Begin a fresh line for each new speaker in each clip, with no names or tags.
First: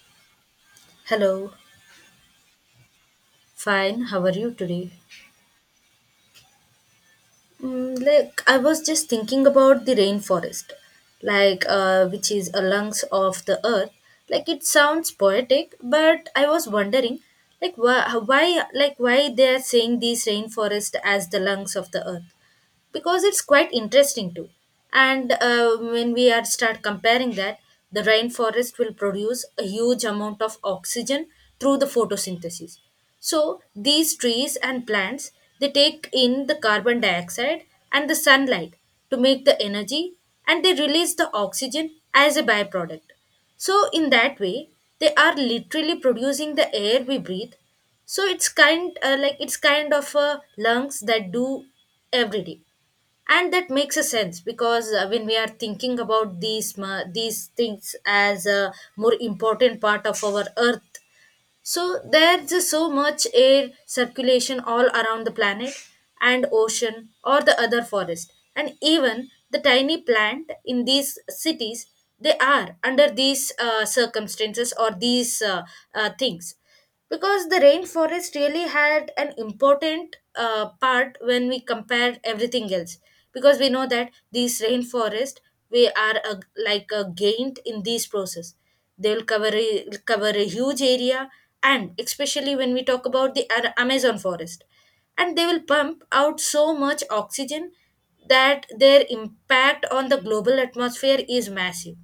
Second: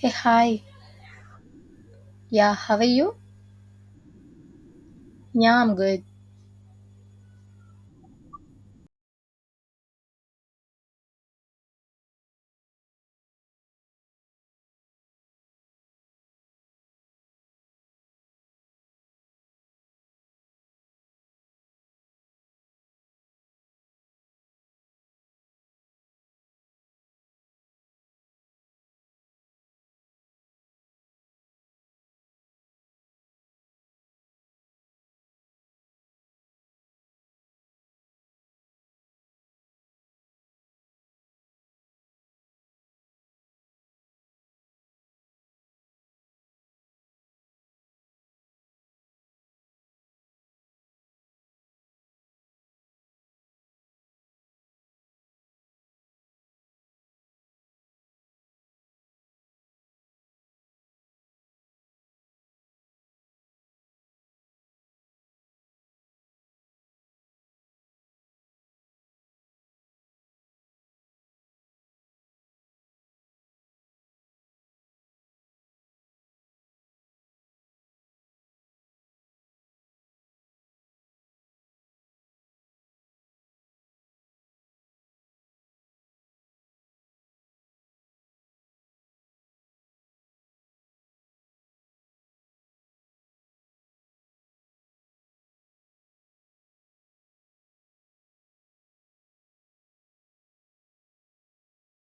Hey, hi.
Hello,
Yeah, how are you?
fine. How are you today?
Yeah, I'm good.
Like I was just thinking about the rainforest, like which is a lungs of the earth. Like it sounds poetic, but I was wondering, like why they are saying these rainforest as the lungs of the earth. Because it's quite interesting too, and when we are start comparing that the rainforest will produce a huge amount of oxygen through the photosynthesis. So these trees and plants, they take in the carbon dioxide and the sunlight to make the energy, and they release the oxygen as a byproduct. So in that way, they are literally producing the air we breathe. So it's kind like it's kind of lungs that do every day. And that makes a sense, because when we are thinking about these things as a more important part of our earth, so there's just so much air circulation all around the planet, and ocean or the other forest and even the tiny plant in these cities, they are under these circumstances or these things, because the rainforest really had an important part when we compare everything else. Because we know that these rainforest, we are a, like a gained in these process, they will cover a huge area. And especially when we talk about the amazon forest, and they will pump out so much oxygen that their impact on the global atmosphere is massive.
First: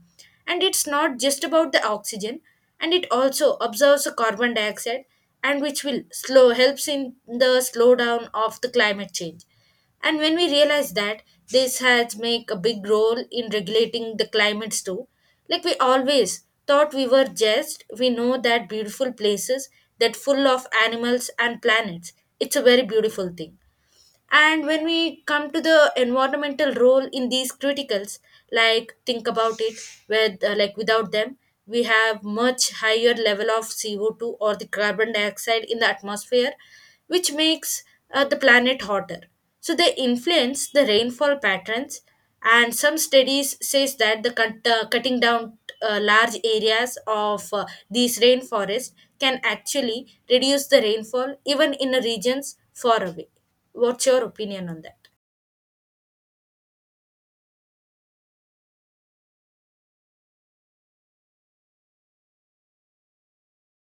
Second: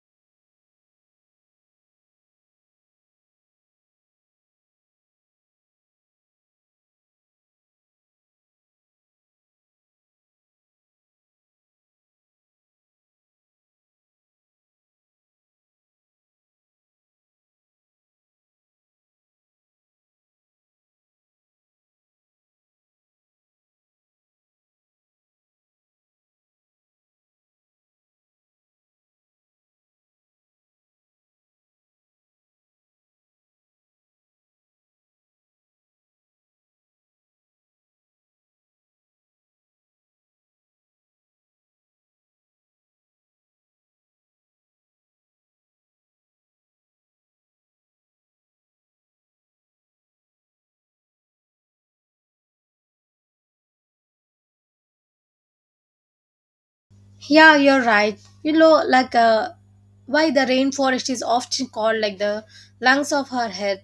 And it's not just about the oxygen, and it also absorbs the carbon dioxide, and which will slow helps in the slowdown of the climate change. And when we realize that, this has make a big role in regulating the climates too. Like we always thought we were just, we know that beautiful places that full of animals and planets. It's a very beautiful thing. And when we come to the environmental role in these criticals, like think about it, with without them, we have much higher level of CO2 or the carbon dioxide in the atmosphere, which makes the planet hotter. So they influence the rainfall patterns, and some studies says that cutting down large areas of these rainforest can actually reduce the rainfall even in the regions far away. What's your opinion on that?
Yeah, you're right. You know, why the rainforest is often called like the lungs of her earth.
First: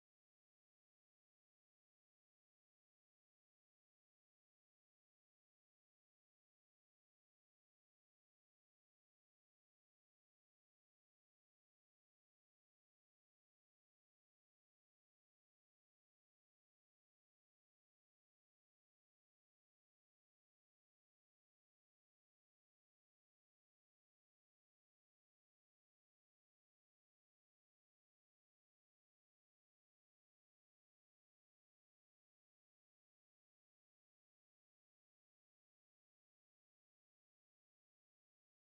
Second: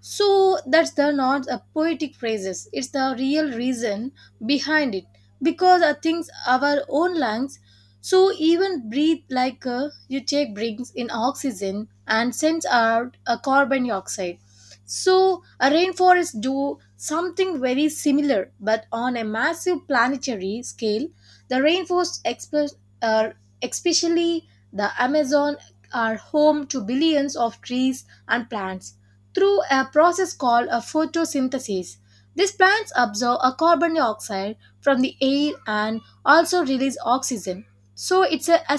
So that's the not a poetic phrases. It's the real reason behind it because I think our own lungs. So even breathe you take brings in oxygen and sends out a carbon dioxide. So a rainforest do something very similar, but on a massive planetary scale. The rainforest express uh, especially the Amazon, are home to billions of trees and plants through a process called a photosynthesis. These plants absorb a carbon dioxide from the air and also release oxygen. So it's a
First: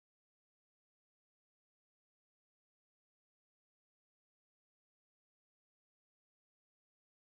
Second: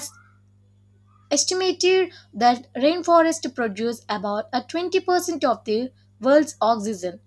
estimated that rainforests produce about a 20% of the world's oxygen,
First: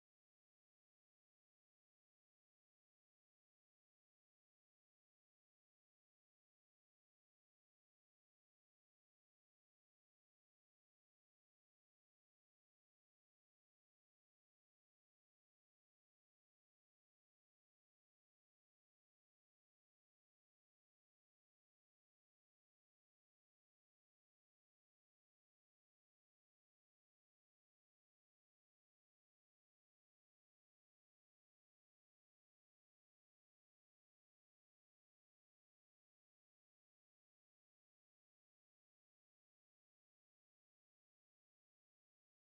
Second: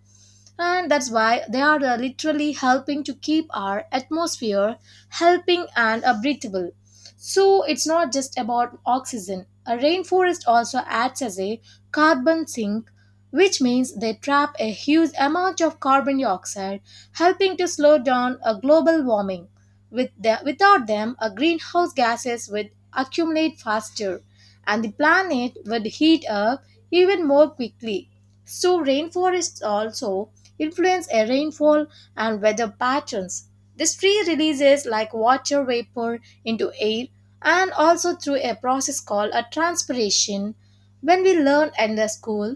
and that's why they are literally helping to keep our atmosphere helping and breathable. So it's not just about oxygen, a rainforest also acts as a carbon sink, which means they trap a huge amount of carbon dioxide, helping to slow down a global warming. Without them, greenhouse gases would accumulate faster and the planet would heat up even more quickly. So, rainforests also influence air rainfall and weather patterns. This tree releases like water vapor into air and also through a process called a transpiration. When we learn in the school,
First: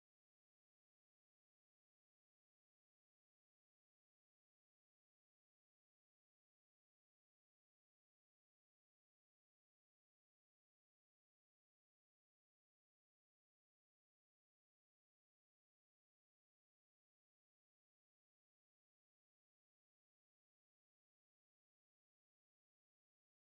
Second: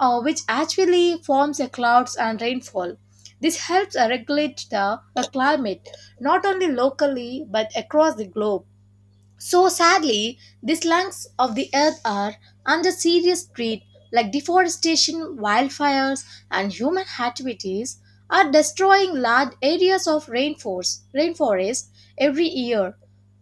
which actually forms a clouds and rainfall. This helps regulate the climate, not only locally but across the globe. So sadly, these lungs of the earth are under serious threat, like deforestation, wildfires, and human activities are destroying large areas of rainforest every year.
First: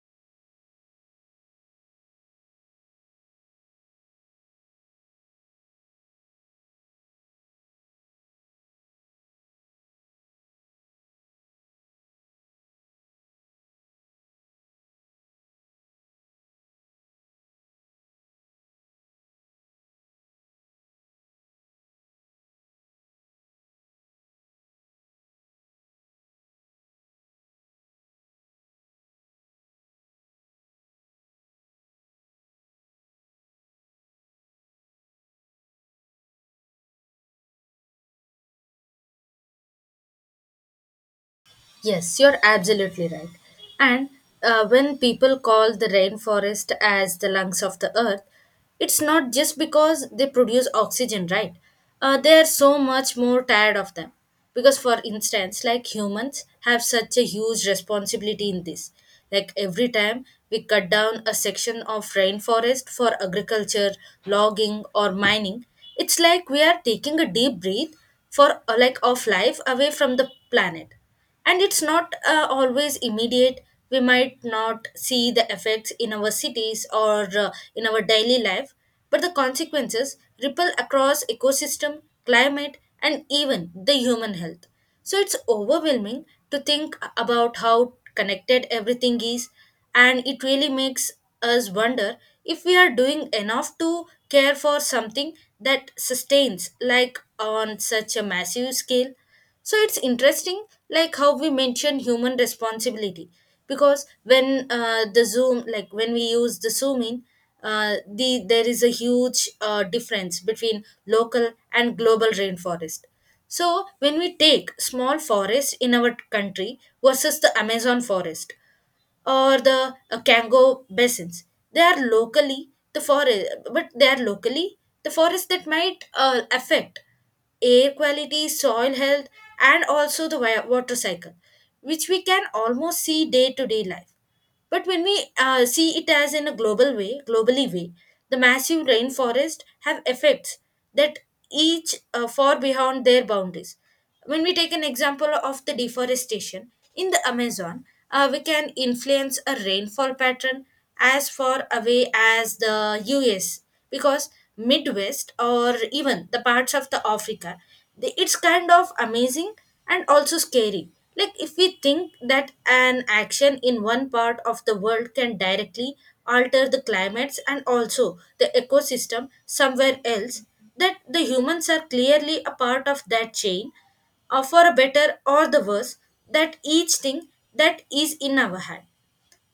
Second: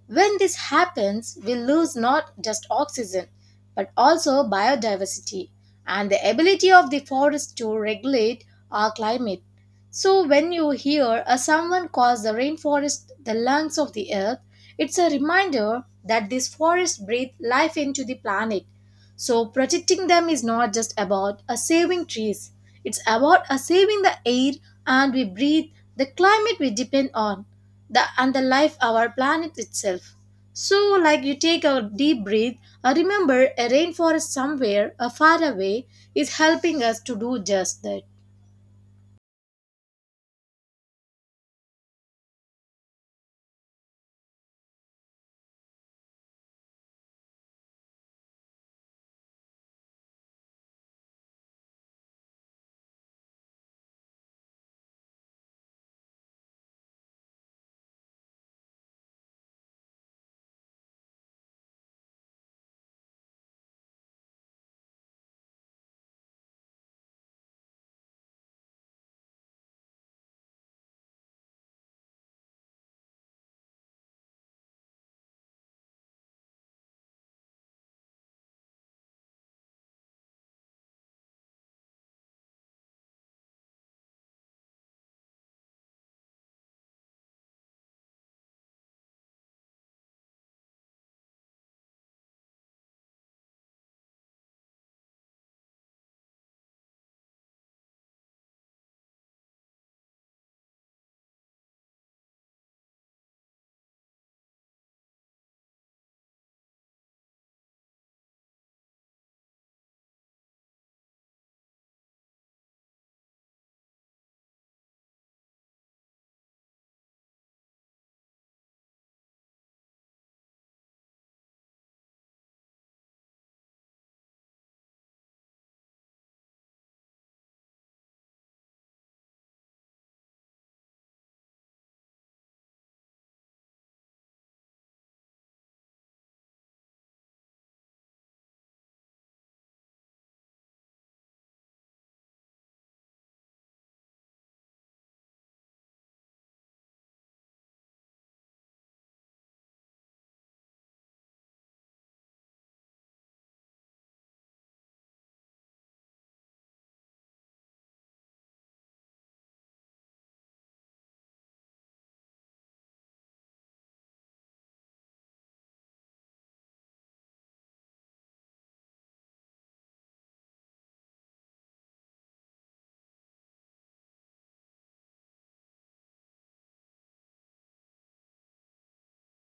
When this happens, we lose not just oxygen, but also biodiversity and the ability of the forest to regulate our climate. So when you hear a someone calls the rainforest the lungs of the earth, it's a reminder that these forests breathe life into the planet. So protecting them is not just about a saving trees. It's about a saving the air and we breathe, the climate we depend on, the and the life our planet itself. So like you take a deep breath, I remember a rainforest somewhere far away is helping us to do just that.
Yes, you're absolutely right. And when people call the rainforest as the lungs of the earth, it's not just because they produce oxygen, right? They are so much more tired of them. Because, for instance, like humans have such a huge responsibility in this. Like every time we cut down a section of rainforest for agriculture, logging, or mining, it's like we are taking a deep breath for of life away from the planet. And it's not always immediate. We might not see the effects in our cities or in our daily life, but the consequences ripple across ecosystem, climate, and even the human health. So it's overwhelming to think about how connected everything is, and it really makes us wonder if we are doing enough to care for something that sustains, like on such a massive scale. So it's interesting, like how we mention human responsibility, because when the zoom, like when we use the zoom in, there is a huge difference between local and global rainforest. So when we take small forest in our country versus the Amazon forest, or the Kango basins. They are locally the forest, but they are locally the forest that might affect air quality, soil health, and also the water cycle, which we can almost see day to day life. But when we see it as in a global way, globally way, the massive rainforest have effects that each far beyond their boundaries. When we take an example of the deforestation in the Amazon, we can influence a rainfall pattern as far away as the US, because midwest or even the parts of the africa, they, it's kind of amazing and also scary. Like if we think that an action in one part of the world can directly alter the climates and also the ecosystem somewhere else, that the humans are clearly a part of that chain, or for a better or the worse, that each thing that is in our hand.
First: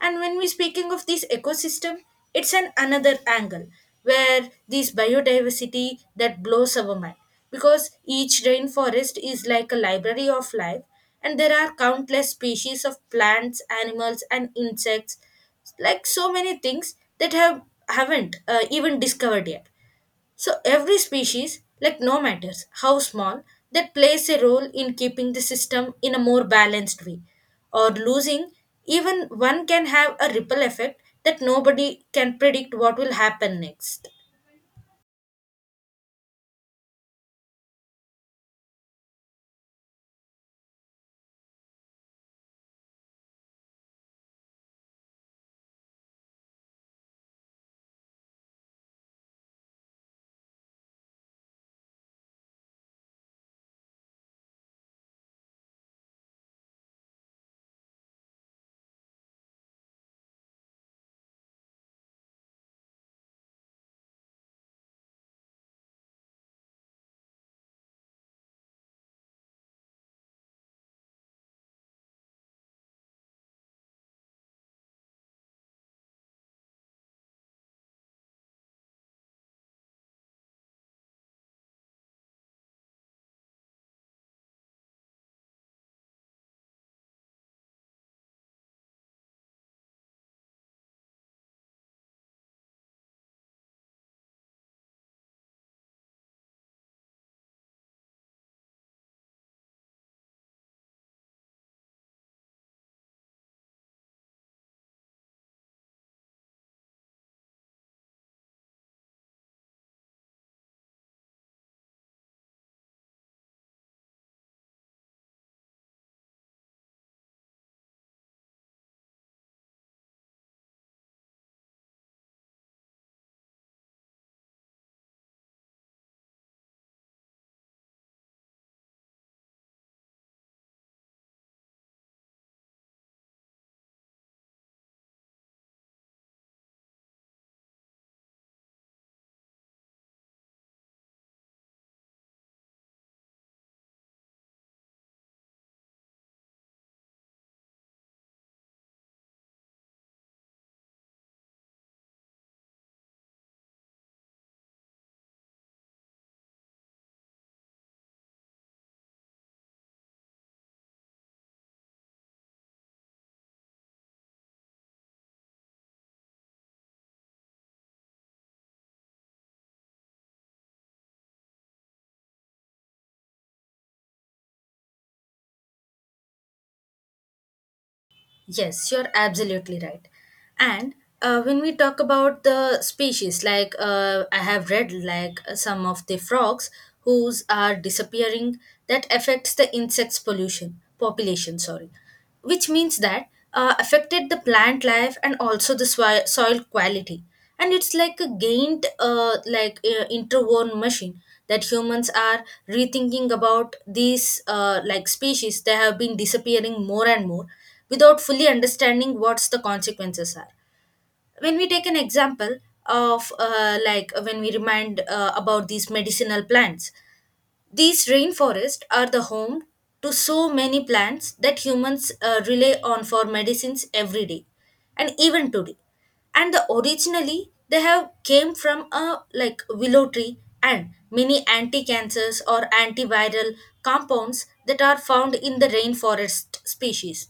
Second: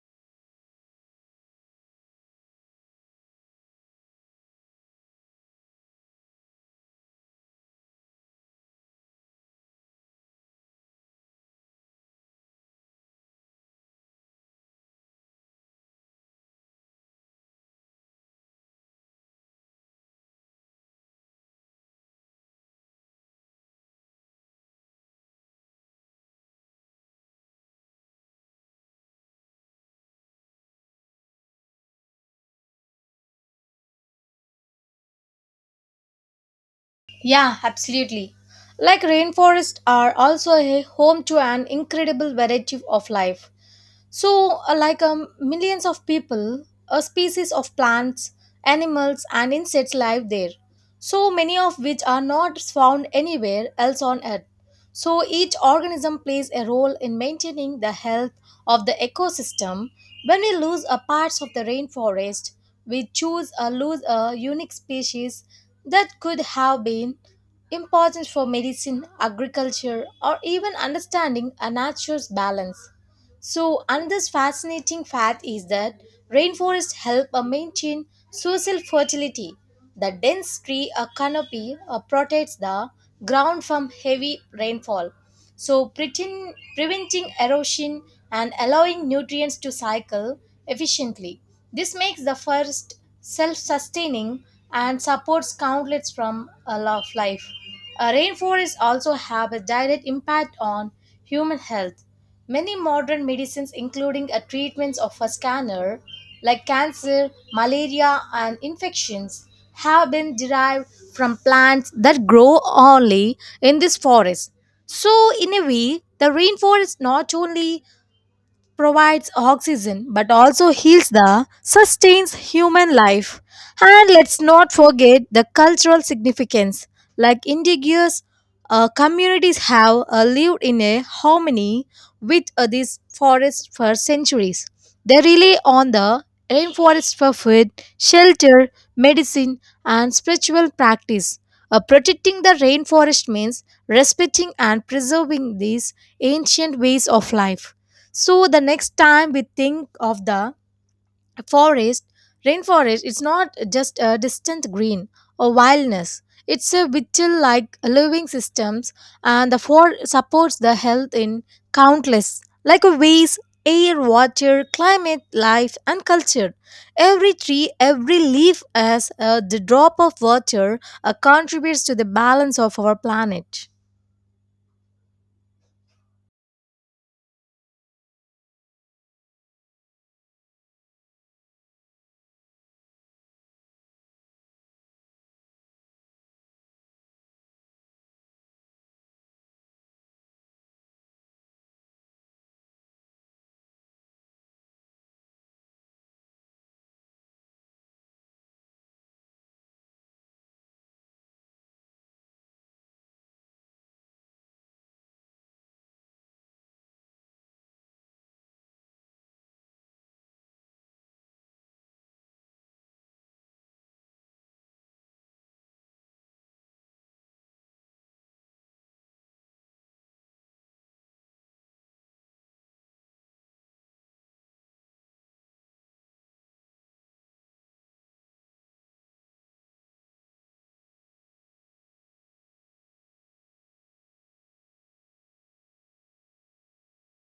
And when we speaking of this ecosystem, it's an another angle where this biodiversity that blows our mind, because each rainforest is like a library of life, and there are countless species of plants, animals and insects, like so many things that haven't even discovered yet. So every species, like no matters how small, that plays a role in keeping the system in a more balanced way. Or losing even one can have a ripple effect that nobody can predict what will happen next.
Yeah, absolutely. Like rainforests are also a home to an incredible variety of life. So, millions of people, a species of plants, animals, and insects live there. So many of which are not found anywhere else on Earth. So each organism plays a role in maintaining the health of the ecosystem. When we lose a parts of the rainforest, we choose or lose a unique species that could have been important for medicine, agriculture, or even understanding a nature's balance. So another fascinating fact is that rainforests help maintain social fertility. The dense tree canopy protects the ground from heavy rainfall, so preventing erosion and allowing nutrients to cycle efficiently. This makes the forest self-sustaining and supports countlets from a lot of life. Rainforests also have a direct impact on human health. Many modern medicines, including a treatments of a scanner, like cancer, malaria, and infections, have been derived from plants that grow only in this forest. So, in a way, the rainforest not only provides oxygen but also heals the sustains human life. And let's not forget the cultural significance, like indigenous communities have lived in a harmony with these forests for centuries. They rely on the rainforest for food, shelter, medicine, and spiritual practice. Protecting the rainforest means respecting and preserving these ancient ways of life. So the next time we think of the forest, rainforest, it's not just a distant green or wildness. It's a vital like living systems, and the forest supports the health in countless like ways: air, water, climate, life and culture. Every tree, every leaf has the drop of water contributes to the balance of our planet.
Yes, you're absolutely right. And when we talk about the species, like I have read, like some of the frogs whose are disappearing, that affects the insects pollution population. Sorry, which means that affected the plant life and also the soil quality. And it's like a gained, interwoven machine that humans are rethinking about these species. They have been disappearing more and more without fully understanding what's the consequences are. When we take an example of when we remind about these medicinal plants, these rainforests are the home to so many plants that humans rely on for medicines every day and even today. And the originally they have came from a like willow tree, and many anti-cancers or antiviral compounds that are found in the rainforest species.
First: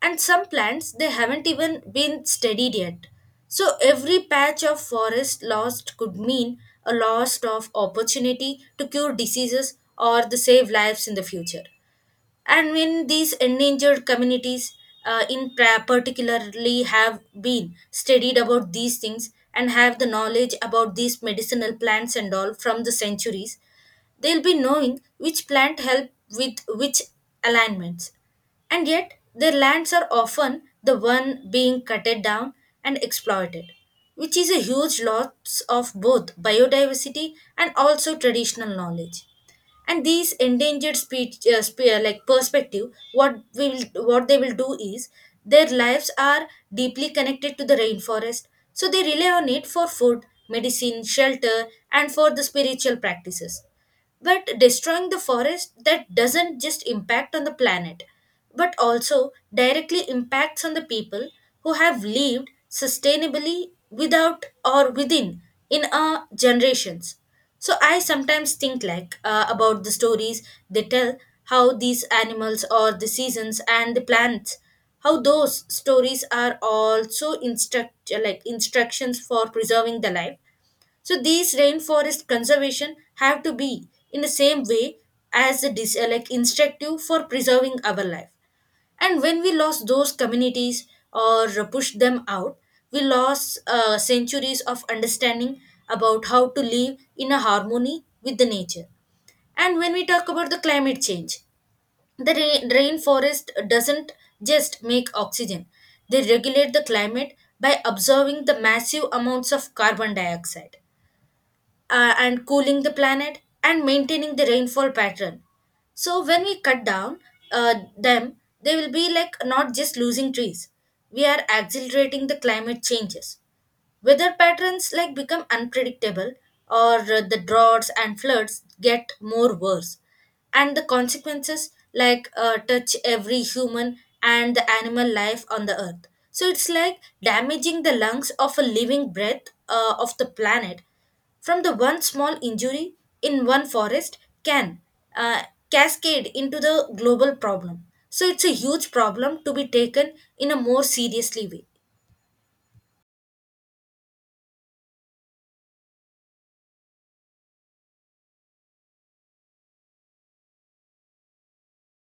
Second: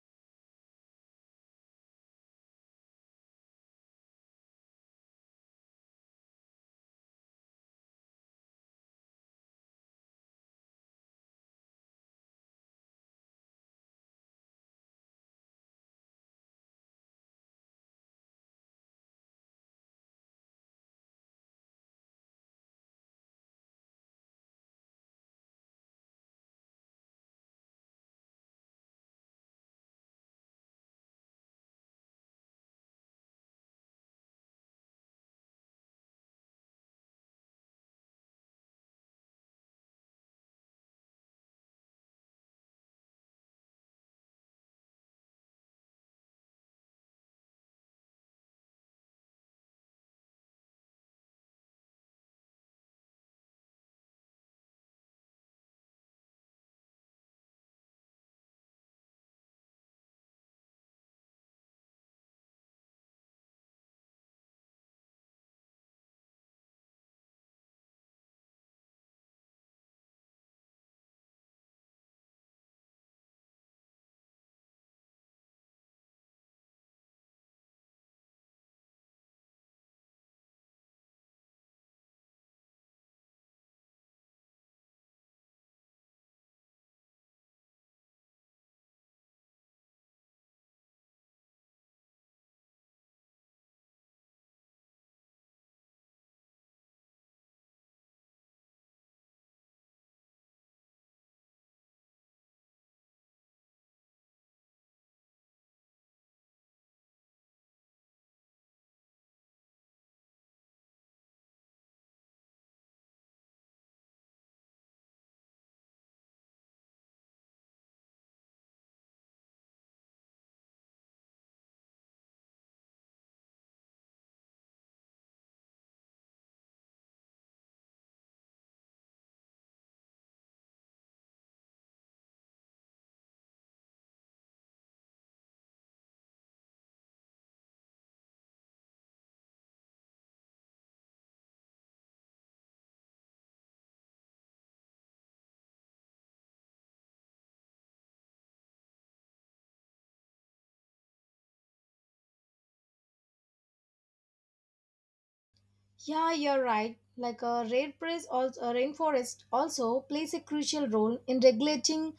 And some plants, they haven't even been studied yet. So every patch of forest lost could mean a loss of opportunity to cure diseases or the save lives in the future. And when these endangered communities, particularly have been studied about these things and have the knowledge about these medicinal plants and all from the centuries, they'll be knowing which plant help with which alignments, and yet their lands are often the one being cutted down and exploited, which is a huge loss of both biodiversity and also traditional knowledge. And these endangered speech spe- like perspective what we will what they will do is, their lives are deeply connected to the rainforest. So they rely on it for food medicine shelter and for the spiritual practices, but destroying the forest that doesn't just impact on the planet, but also directly impacts on the people who have lived sustainably without or within in our generations. So I sometimes think like about the stories they tell, how these animals or the seasons and the plants, how those stories are also instructions for preserving the life. So these rainforest conservation have to be in the same way as the dis- like instructive for preserving our life. And when we lost those communities or pushed them out, we lost centuries of understanding about how to live in a harmony with the nature. And when we talk about the climate change, the rainforest doesn't just make oxygen. They regulate the climate by absorbing the massive amounts of carbon dioxide and cooling the planet and maintaining the rainfall pattern. So when we cut down them, they will be like not just losing trees. We are accelerating the climate changes. Weather patterns like become unpredictable, or the droughts and floods get more worse. And the consequences like touch every human and the animal life on the earth. So it's like damaging the lungs of a living breath of the planet. From the one small injury in one forest can uh, cascade into the global problem. So it's a huge problem to be taken in a more seriously way.
Yeah, you're right. A rainforest also plays a crucial role in regulating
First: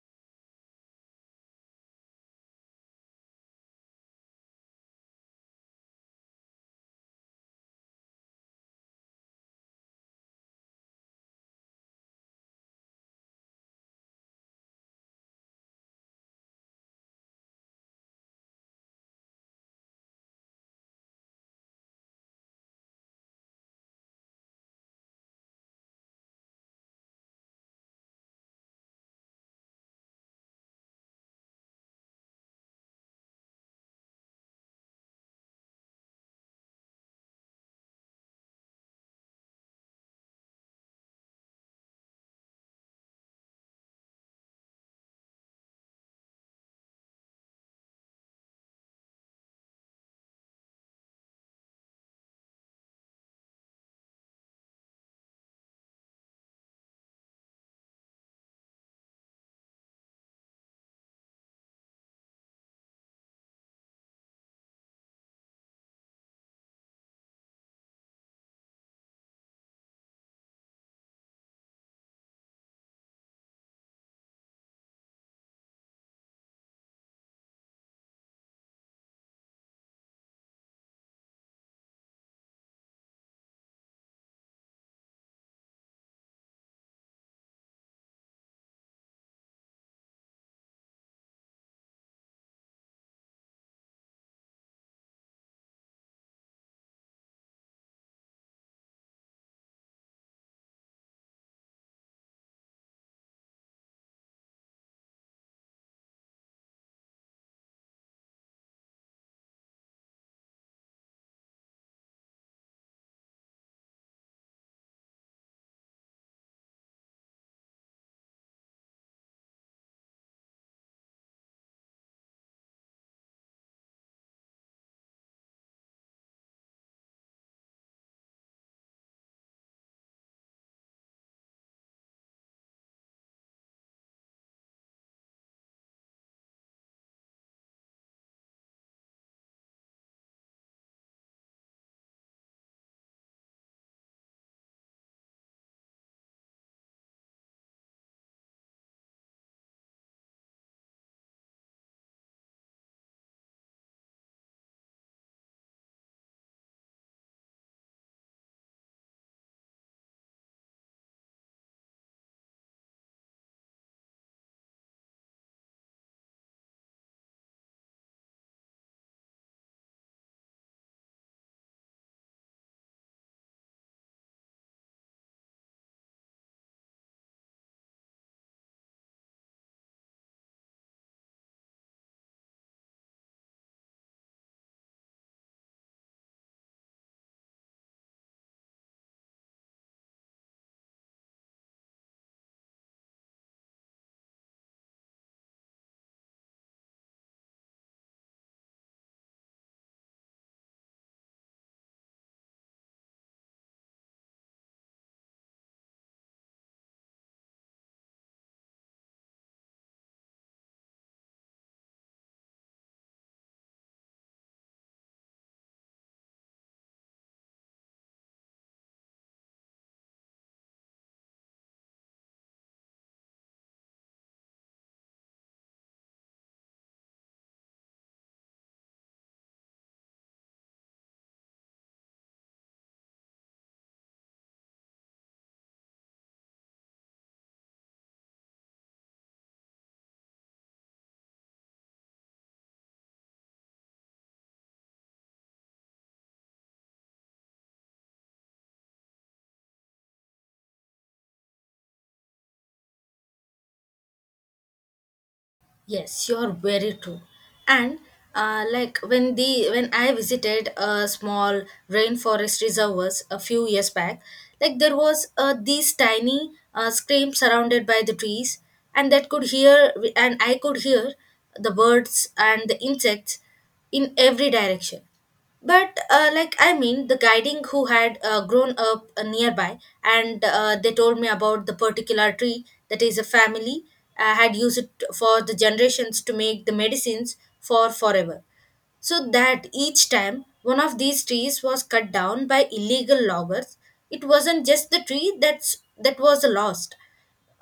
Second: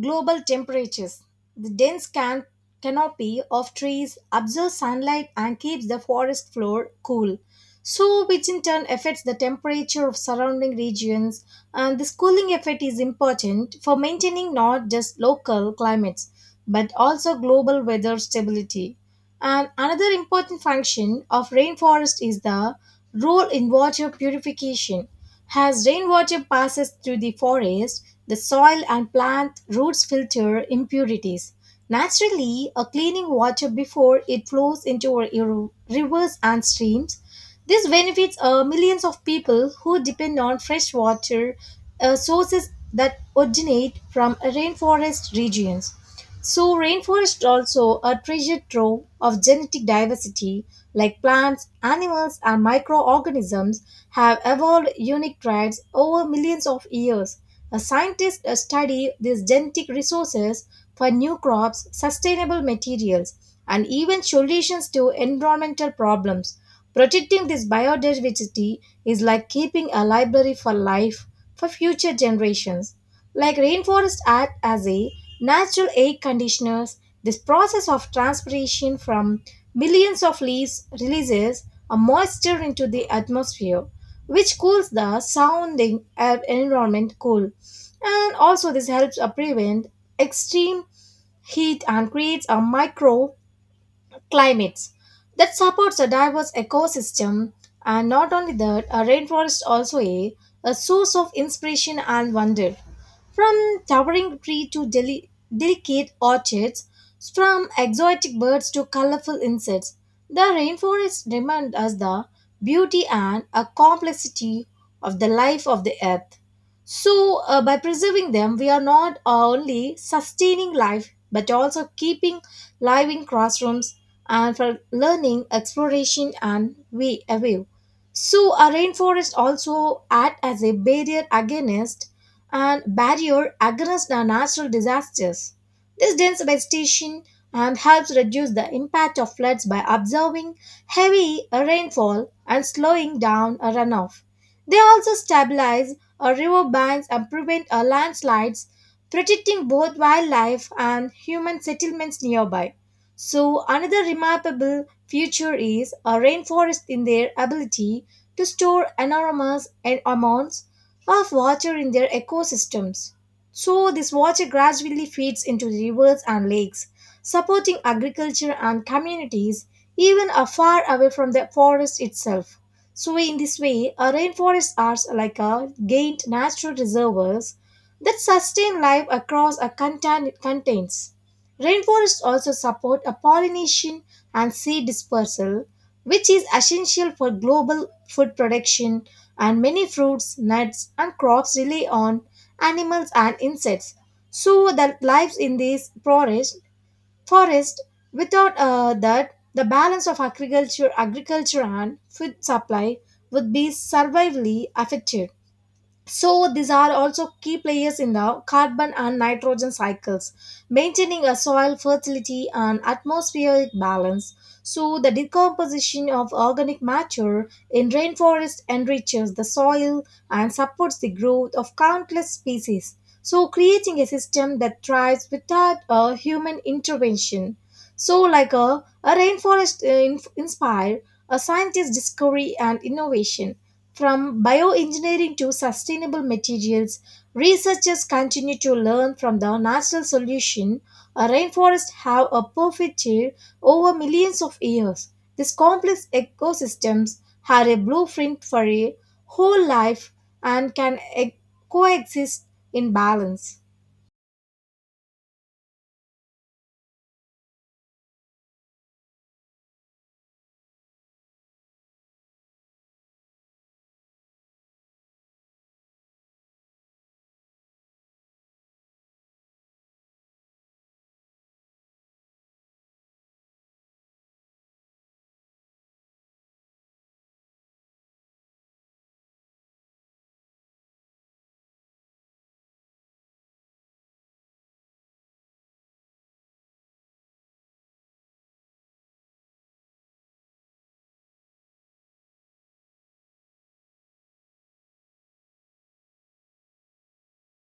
global temperatures. The dense canopy of trees absorbs sunlight and keeps the forest floor cool, so which in turn affects the temperature of surrounding regions. And this cooling effect is important for maintaining not just local climates but also global weather stability. And another important function of rainforest is the role in water purification. As rainwater passes through the forest, the soil and plant roots filter impurities. Naturally, a cleaning water before it flows into our rivers and streams. This benefits millions of people who depend on fresh water sources that originate from rainforest regions. So, rainforest also a treasure trove of genetic diversity, like plants, animals, and microorganisms have evolved unique traits over millions of years. A scientist study these genetic resources for new crops, sustainable materials, and even solutions to environmental problems. Protecting this biodiversity is like keeping a library for life for future generations. Like rainforests act as a natural air conditioners, this process of transpiration from millions of leaves releases a moisture into the atmosphere, which cools the surrounding air environment cool. And also this helps prevent extreme heat and creates a micro climates that supports a diverse ecosystem. And not only that, a rainforest also a source of inspiration and wonder, from towering tree to delicate orchids, from exotic birds to colorful insects. The rainforest reminds us the beauty and a complexity of the life of the earth. So by preserving them we are not only sustaining life but also keeping living classrooms and for learning, exploration, and we view. So a rainforest also act as a barrier against the natural disasters. This dense vegetation and helps reduce the impact of floods by absorbing heavy rainfall and slowing down a runoff. They also stabilize a river banks and prevent a landslides, protecting both wildlife and human settlements nearby. So, another remarkable feature is a rainforest in their ability to store enormous amounts of water in their ecosystems. So, this water gradually feeds into the rivers and lakes, supporting agriculture and communities even are far away from the forest itself. So, in this way, a rainforest are like a gained natural reservoirs that sustain life across a contains. Rainforests also support a pollination and seed dispersal, which is essential for global food production, and many fruits, nuts, and crops rely on animals and insects. So that lives in these forest without that the balance of agriculture and food supply would be severely affected. So these are also key players in the carbon and nitrogen cycles, maintaining a soil fertility and atmospheric balance. So the decomposition of organic matter in rainforest enriches the soil and supports the growth of countless species. So, creating a system that thrives without human intervention. So, like a rainforest inspire a scientist discovery and innovation. From bioengineering to sustainable materials, researchers continue to learn from the natural solution. A rainforest have a perfect shade over millions of years. These complex ecosystems have a blueprint for a whole life and can coexist in balance.
Yes, you're very true. And when I visited a small rainforest reservoirs a few years back, like there was these tiny scream surrounded by the trees, and that could hear and I could hear the birds and the insects in every direction. But I mean, the guiding who had grown up nearby, and they told me about the particular tree that is a family had used it for the generations to make the medicines for forever. So that each time one of these trees was cut down by illegal loggers, it wasn't just the tree that was lost,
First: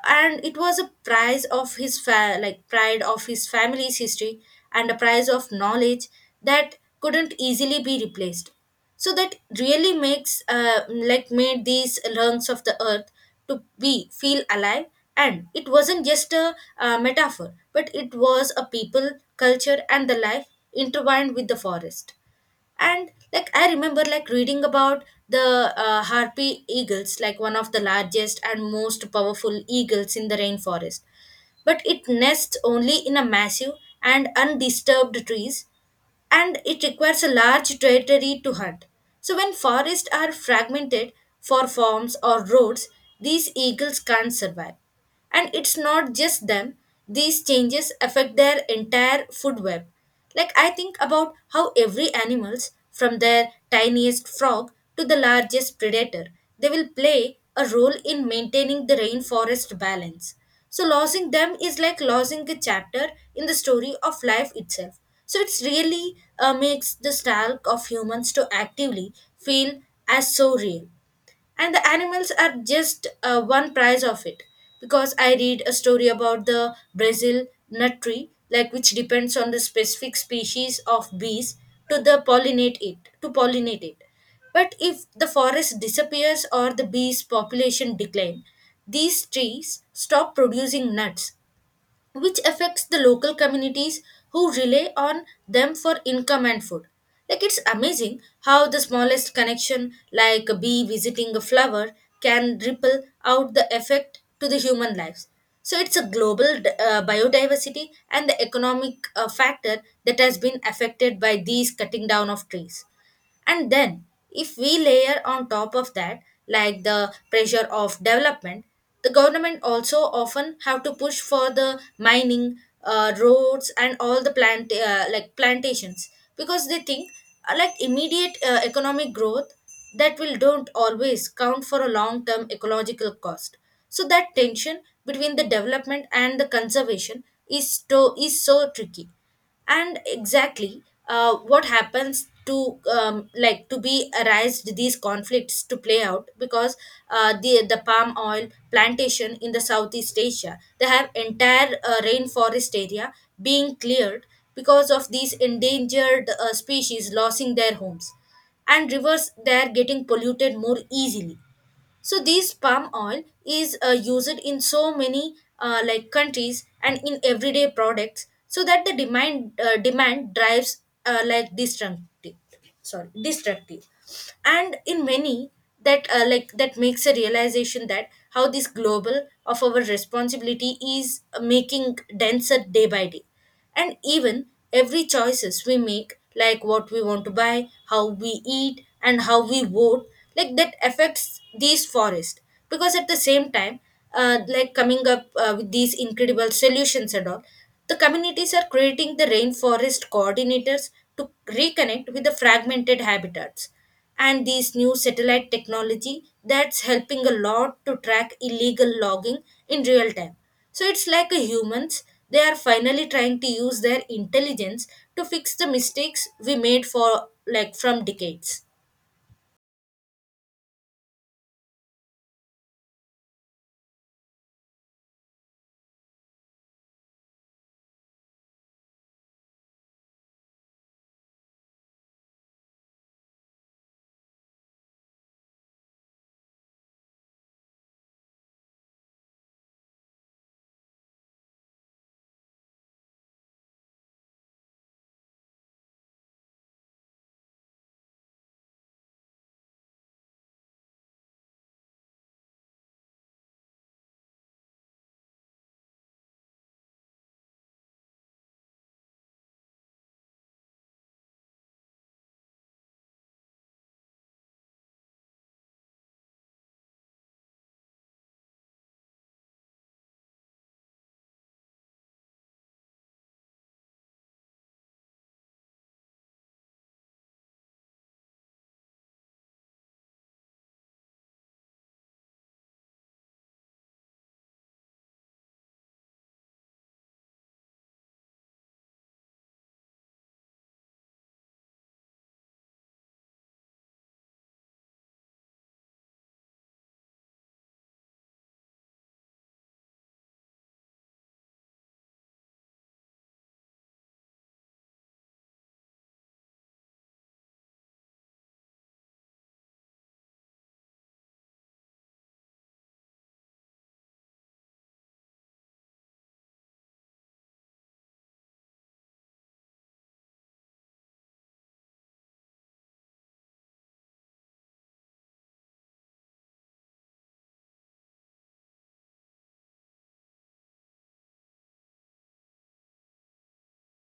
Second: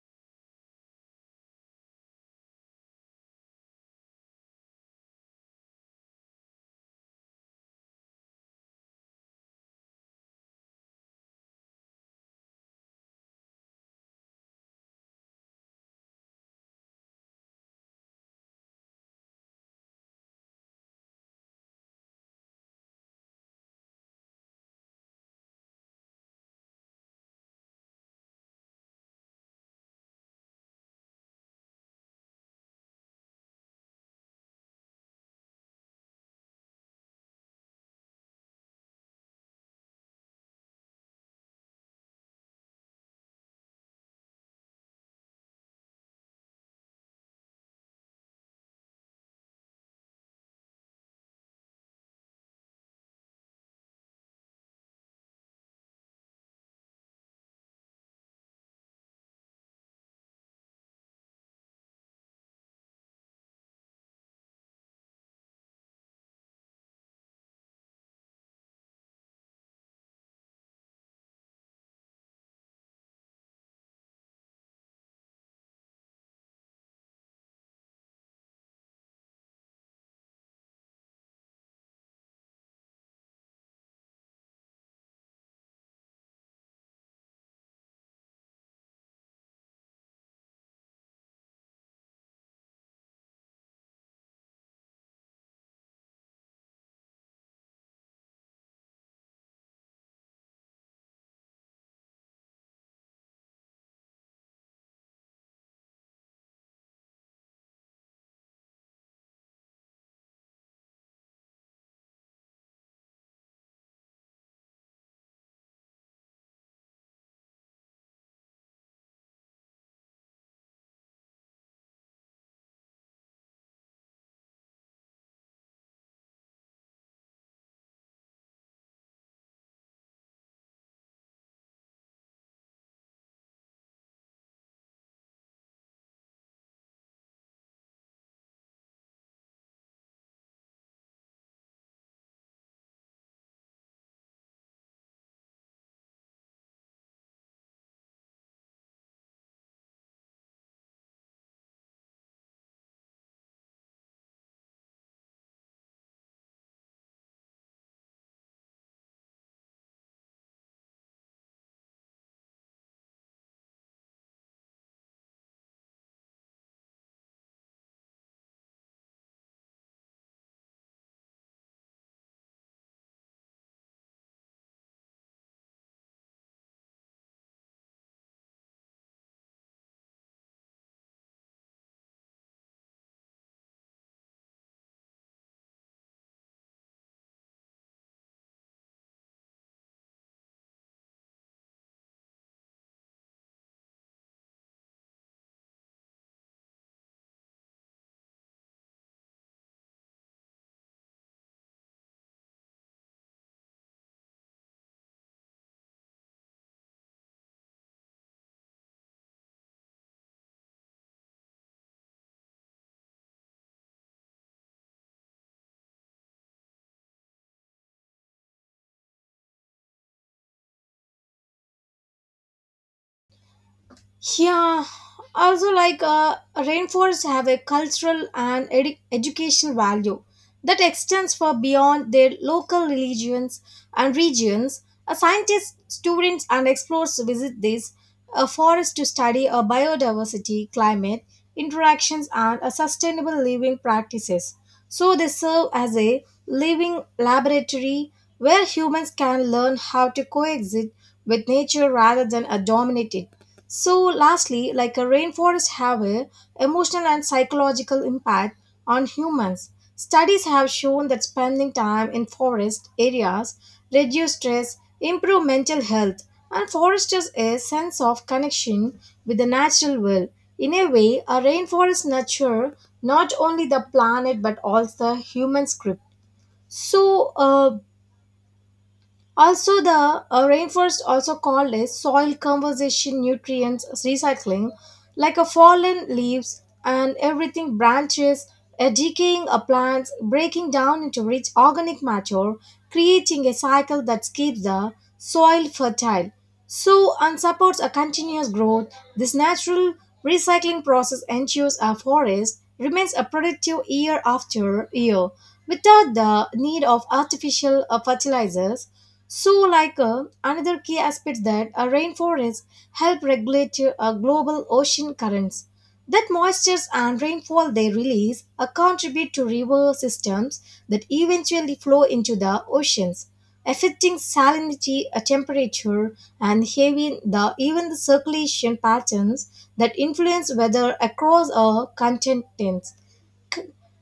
and it was a prize of like pride of his family's history and a prize of knowledge that couldn't easily be replaced. So that really makes like made these lungs of the earth to be feel alive, and it wasn't just a metaphor, but it was a people, culture and the life intertwined with the forest. And like I remember like reading about the harpy eagles, like one of the largest and most powerful eagles in the rainforest, but it nests only in a massive and undisturbed trees, and it requires a large territory to hunt. So, when forests are fragmented for farms or roads, these eagles can't survive. And it's not just them, these changes affect their entire food web. Like, I think about how every animals, from their tiniest frog to the largest predator, they will play a role in maintaining the rainforest balance. So losing them is like losing a chapter in the story of life itself. So it's really makes the style of humans to actively feel as so real, and the animals are just one price of it, because I read a story about the brazil nut tree, like which depends on the specific species of bees to the pollinate it to pollinate it, but if the forest disappears or the bees population decline, these trees stop producing nuts, which affects the local communities who rely on them for income and food. Like, it's amazing how the smallest connection, like a bee visiting a flower, can ripple out the effect to the human lives. So it's a global biodiversity and the economic factor that has been affected by these cutting down of trees. And then, if we layer on top of that, like the pressure of development, the government also often have to push for the mining, roads and all the plant like plantations, because they think like immediate economic growth that will don't always count for a long term ecological cost. So that tension between the development and the conservation is so tricky. And exactly what happens to like to be arised these conflicts to play out, because the palm oil plantation in the southeast asia, they have entire rainforest area being cleared, because of these endangered species losing their homes, and rivers they are getting polluted more easily. So this palm oil is used in so many like countries and in everyday products, so that the demand drives like destructive, sorry, destructive, and in many, that like that makes a realization that how this global of our responsibility is making denser day by day. And even every choices we make, like what we want to buy, how we eat and how we vote, like that affects these forests. Because at the same time, like coming up with these incredible solutions and all, the communities are creating the rainforest coordinators to reconnect with the fragmented habitats, and these new satellite technology that's helping a lot to track illegal logging in real time. So it's like a humans, they are finally trying to use their intelligence to fix the mistakes we made for like from decades.
Yeah, also rainforests have a cultural and educational value that extends far beyond their local religions and regions. A scientist, students, and explorers visit these forests to study biodiversity, climate interactions, and sustainable living practices. So they serve as a living laboratory where humans can learn how to coexist with nature rather than dominate it. So, lastly, like a rainforest have a emotional and psychological impact on humans. Studies have shown that spending time in forest areas reduce stress, improve mental health, and fosters a sense of connection with the natural world. In a way, a rainforest nurture not only the planet but also the human script. So, also, the rainforest, also called as soil conservation, nutrients recycling, like a fallen leaves and everything branches, a decaying plants breaking down into rich organic matter, creating a cycle that keeps the soil fertile. So, and supports a continuous growth. This natural recycling process ensures a forest remains a productive year after year without the need of artificial fertilizers. So, another key aspect that a rainforest help regulate global ocean currents. That moistures and rainfall they release contribute to river systems that eventually flow into the oceans, affecting salinity, temperature, and even the circulation patterns that influence weather across our continents.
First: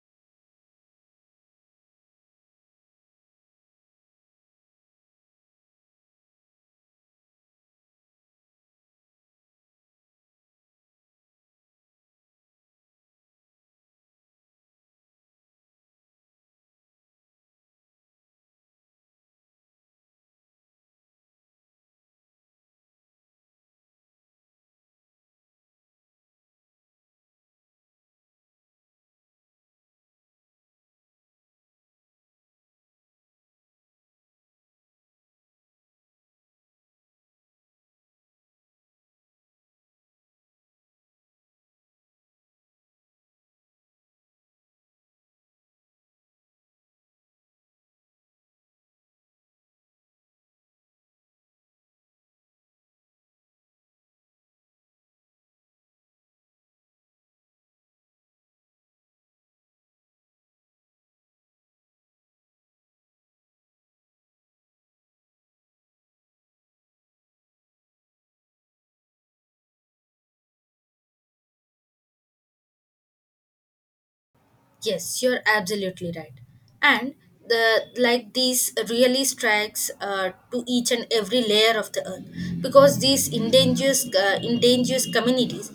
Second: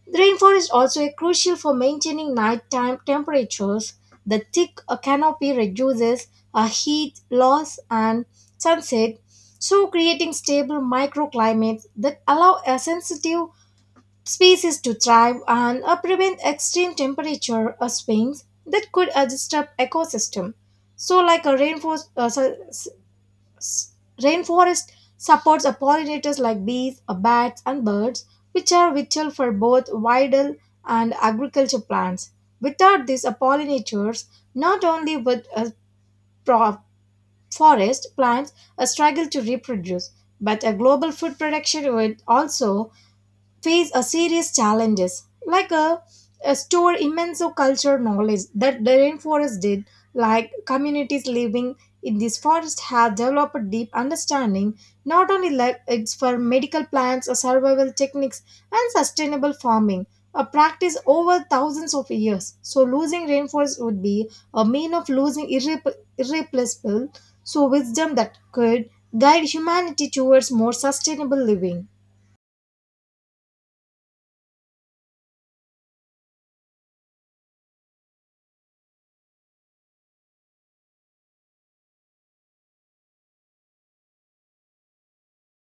The rainforest also is crucial for maintaining nighttime temperatures. The thick canopy reduces heat loss and sunset, so creating stable microclimates that allow a sensitive species to thrive and prevent extreme temperature swings that could disturb ecosystem. So, like a rainforest su- S- Rainforest supports a pollinators like bees, bats, and birds, which are vital for both wild and agriculture plants. Without these pollinators, not only would pro- forest plants struggle to reproduce, but a global food production would also face a serious challenges, like a store immense cultural knowledge that the rainforest did, like communities living in this forest have developed a deep understanding not only like it's for medical plants or survival techniques and sustainable farming a practice over thousands of years. So losing rainforest would be a mean of losing irreplaceable so wisdom that could guide humanity towards more sustainable living.
Yes, you're absolutely right. And the like these really strikes to each and every layer of the earth, because these endangered endangers communities,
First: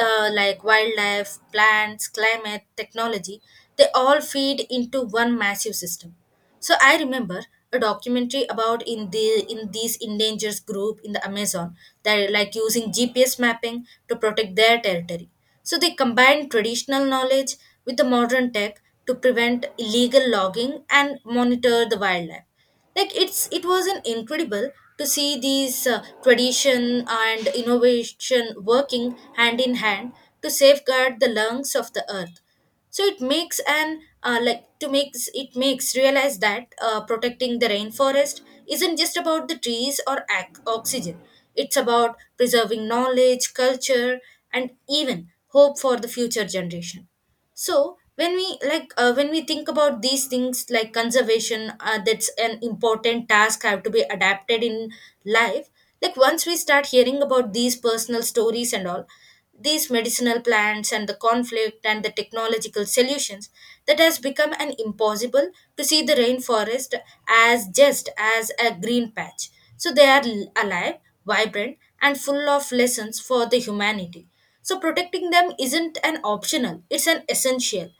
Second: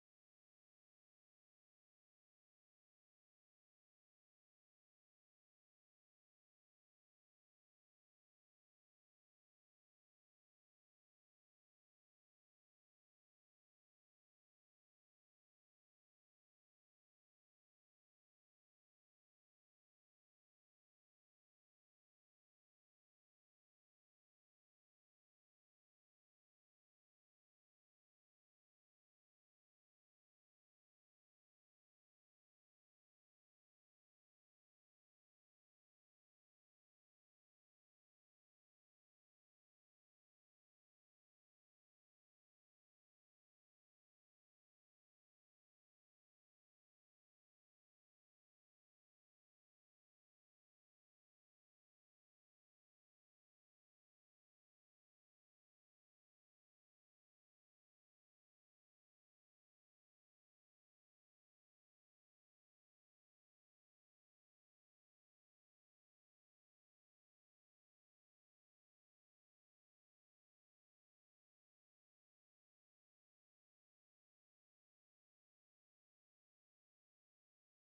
like wildlife, plants, climate, technology, they all feed into one massive system. So I remember a documentary about in the in these endangered group in the Amazon, that like using GPS mapping to protect their territory. So they combine traditional knowledge with the modern tech to prevent illegal logging and monitor the wildlife. Like it was an incredible to see these tradition and innovation working hand in hand to safeguard the lungs of the earth. So it makes an like to makes it makes realize that protecting the rainforest isn't just about the trees or oxygen, it's about preserving knowledge, culture and even hope for the future generation. So when we when we think about these things like conservation, that's an important task have to be adapted in life. Like, once we start hearing about these personal stories and all, these medicinal plants and the conflict and the technological solutions, that has become an impossible to see the rainforest as just as a green patch. So they are alive, vibrant and full of lessons for the humanity. So protecting them isn't an optional, it's an essential.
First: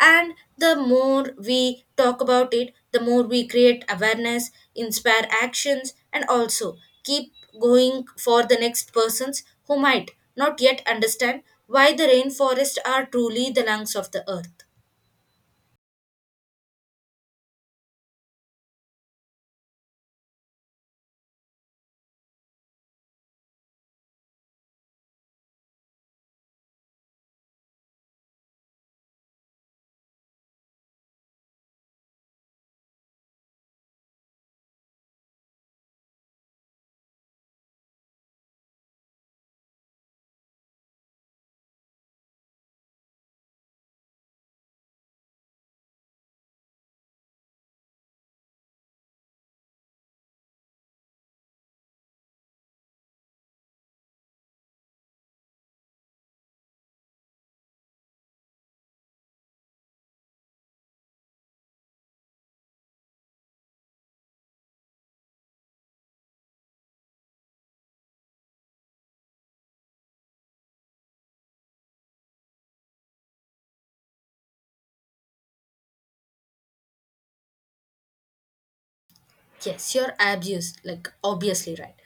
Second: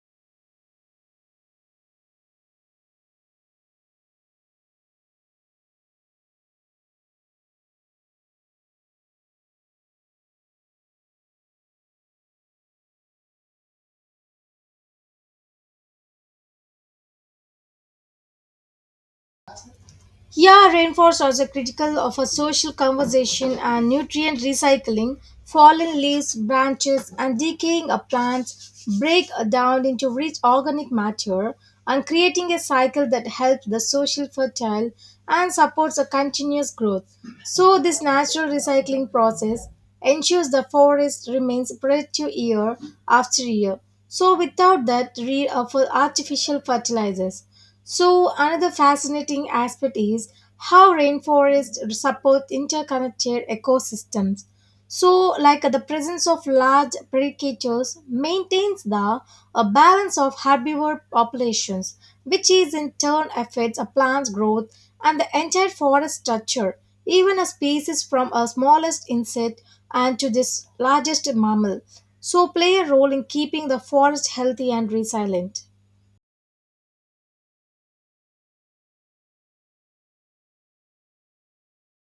And the more we talk about it, the more we create awareness, inspire actions, and also keep going for the next persons who might not yet understand why the rainforests are truly the lungs of the earth.
Yeah, rainforests are critical of a social conversation and nutrient recycling. Fallen leaves, branches, and decaying plants break down into rich organic matter and creating a cycle that helps the social fertile and supports a continuous growth. So this natural recycling process ensures the forest remains productive year after year. So without that, for artificial fertilizers. So, another fascinating aspect is how rainforests support interconnected ecosystems. So, the presence of large predators maintains the a balance of herbivore populations, which is in turn affects a plant's growth and the entire forest structure, even a species from a smallest insect and to this largest mammal. So, play a role in keeping the forest healthy and resilient.
Yes, you're obvious, like obviously right.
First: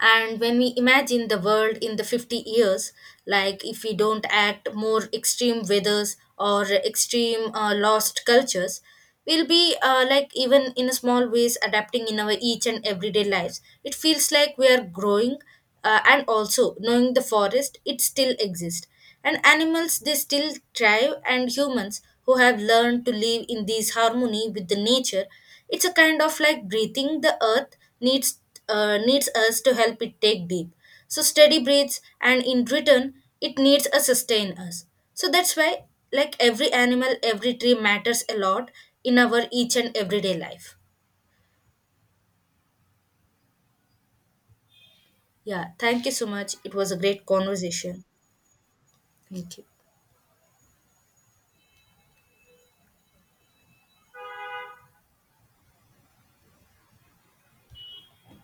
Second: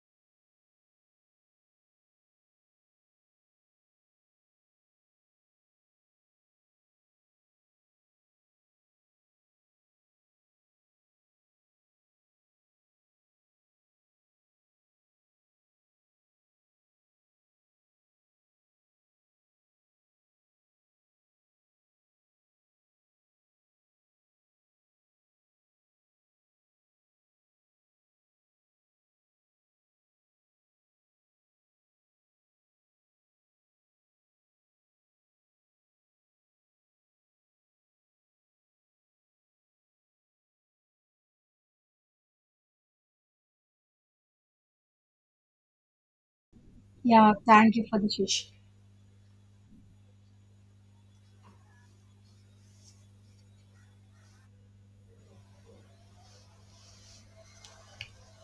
And when we imagine the world in the 50 years, like if we don't act, more extreme weathers or extreme lost cultures, we'll be like even in small ways adapting in our each and everyday lives. It feels like we are growing and also knowing the forest, it still exists. And animals, they still thrive, and humans who have learned to live in this harmony with the nature, it's a kind of like breathing. The earth needs needs us to help it take deep. So steady breaths, and in return, it needs us sustain us. So that's why, like every animal, every tree matters a lot in our each and everyday life. Yeah, thank you so much. It was a great
Yeah, thank you for
conversation.
the session.
Thank you.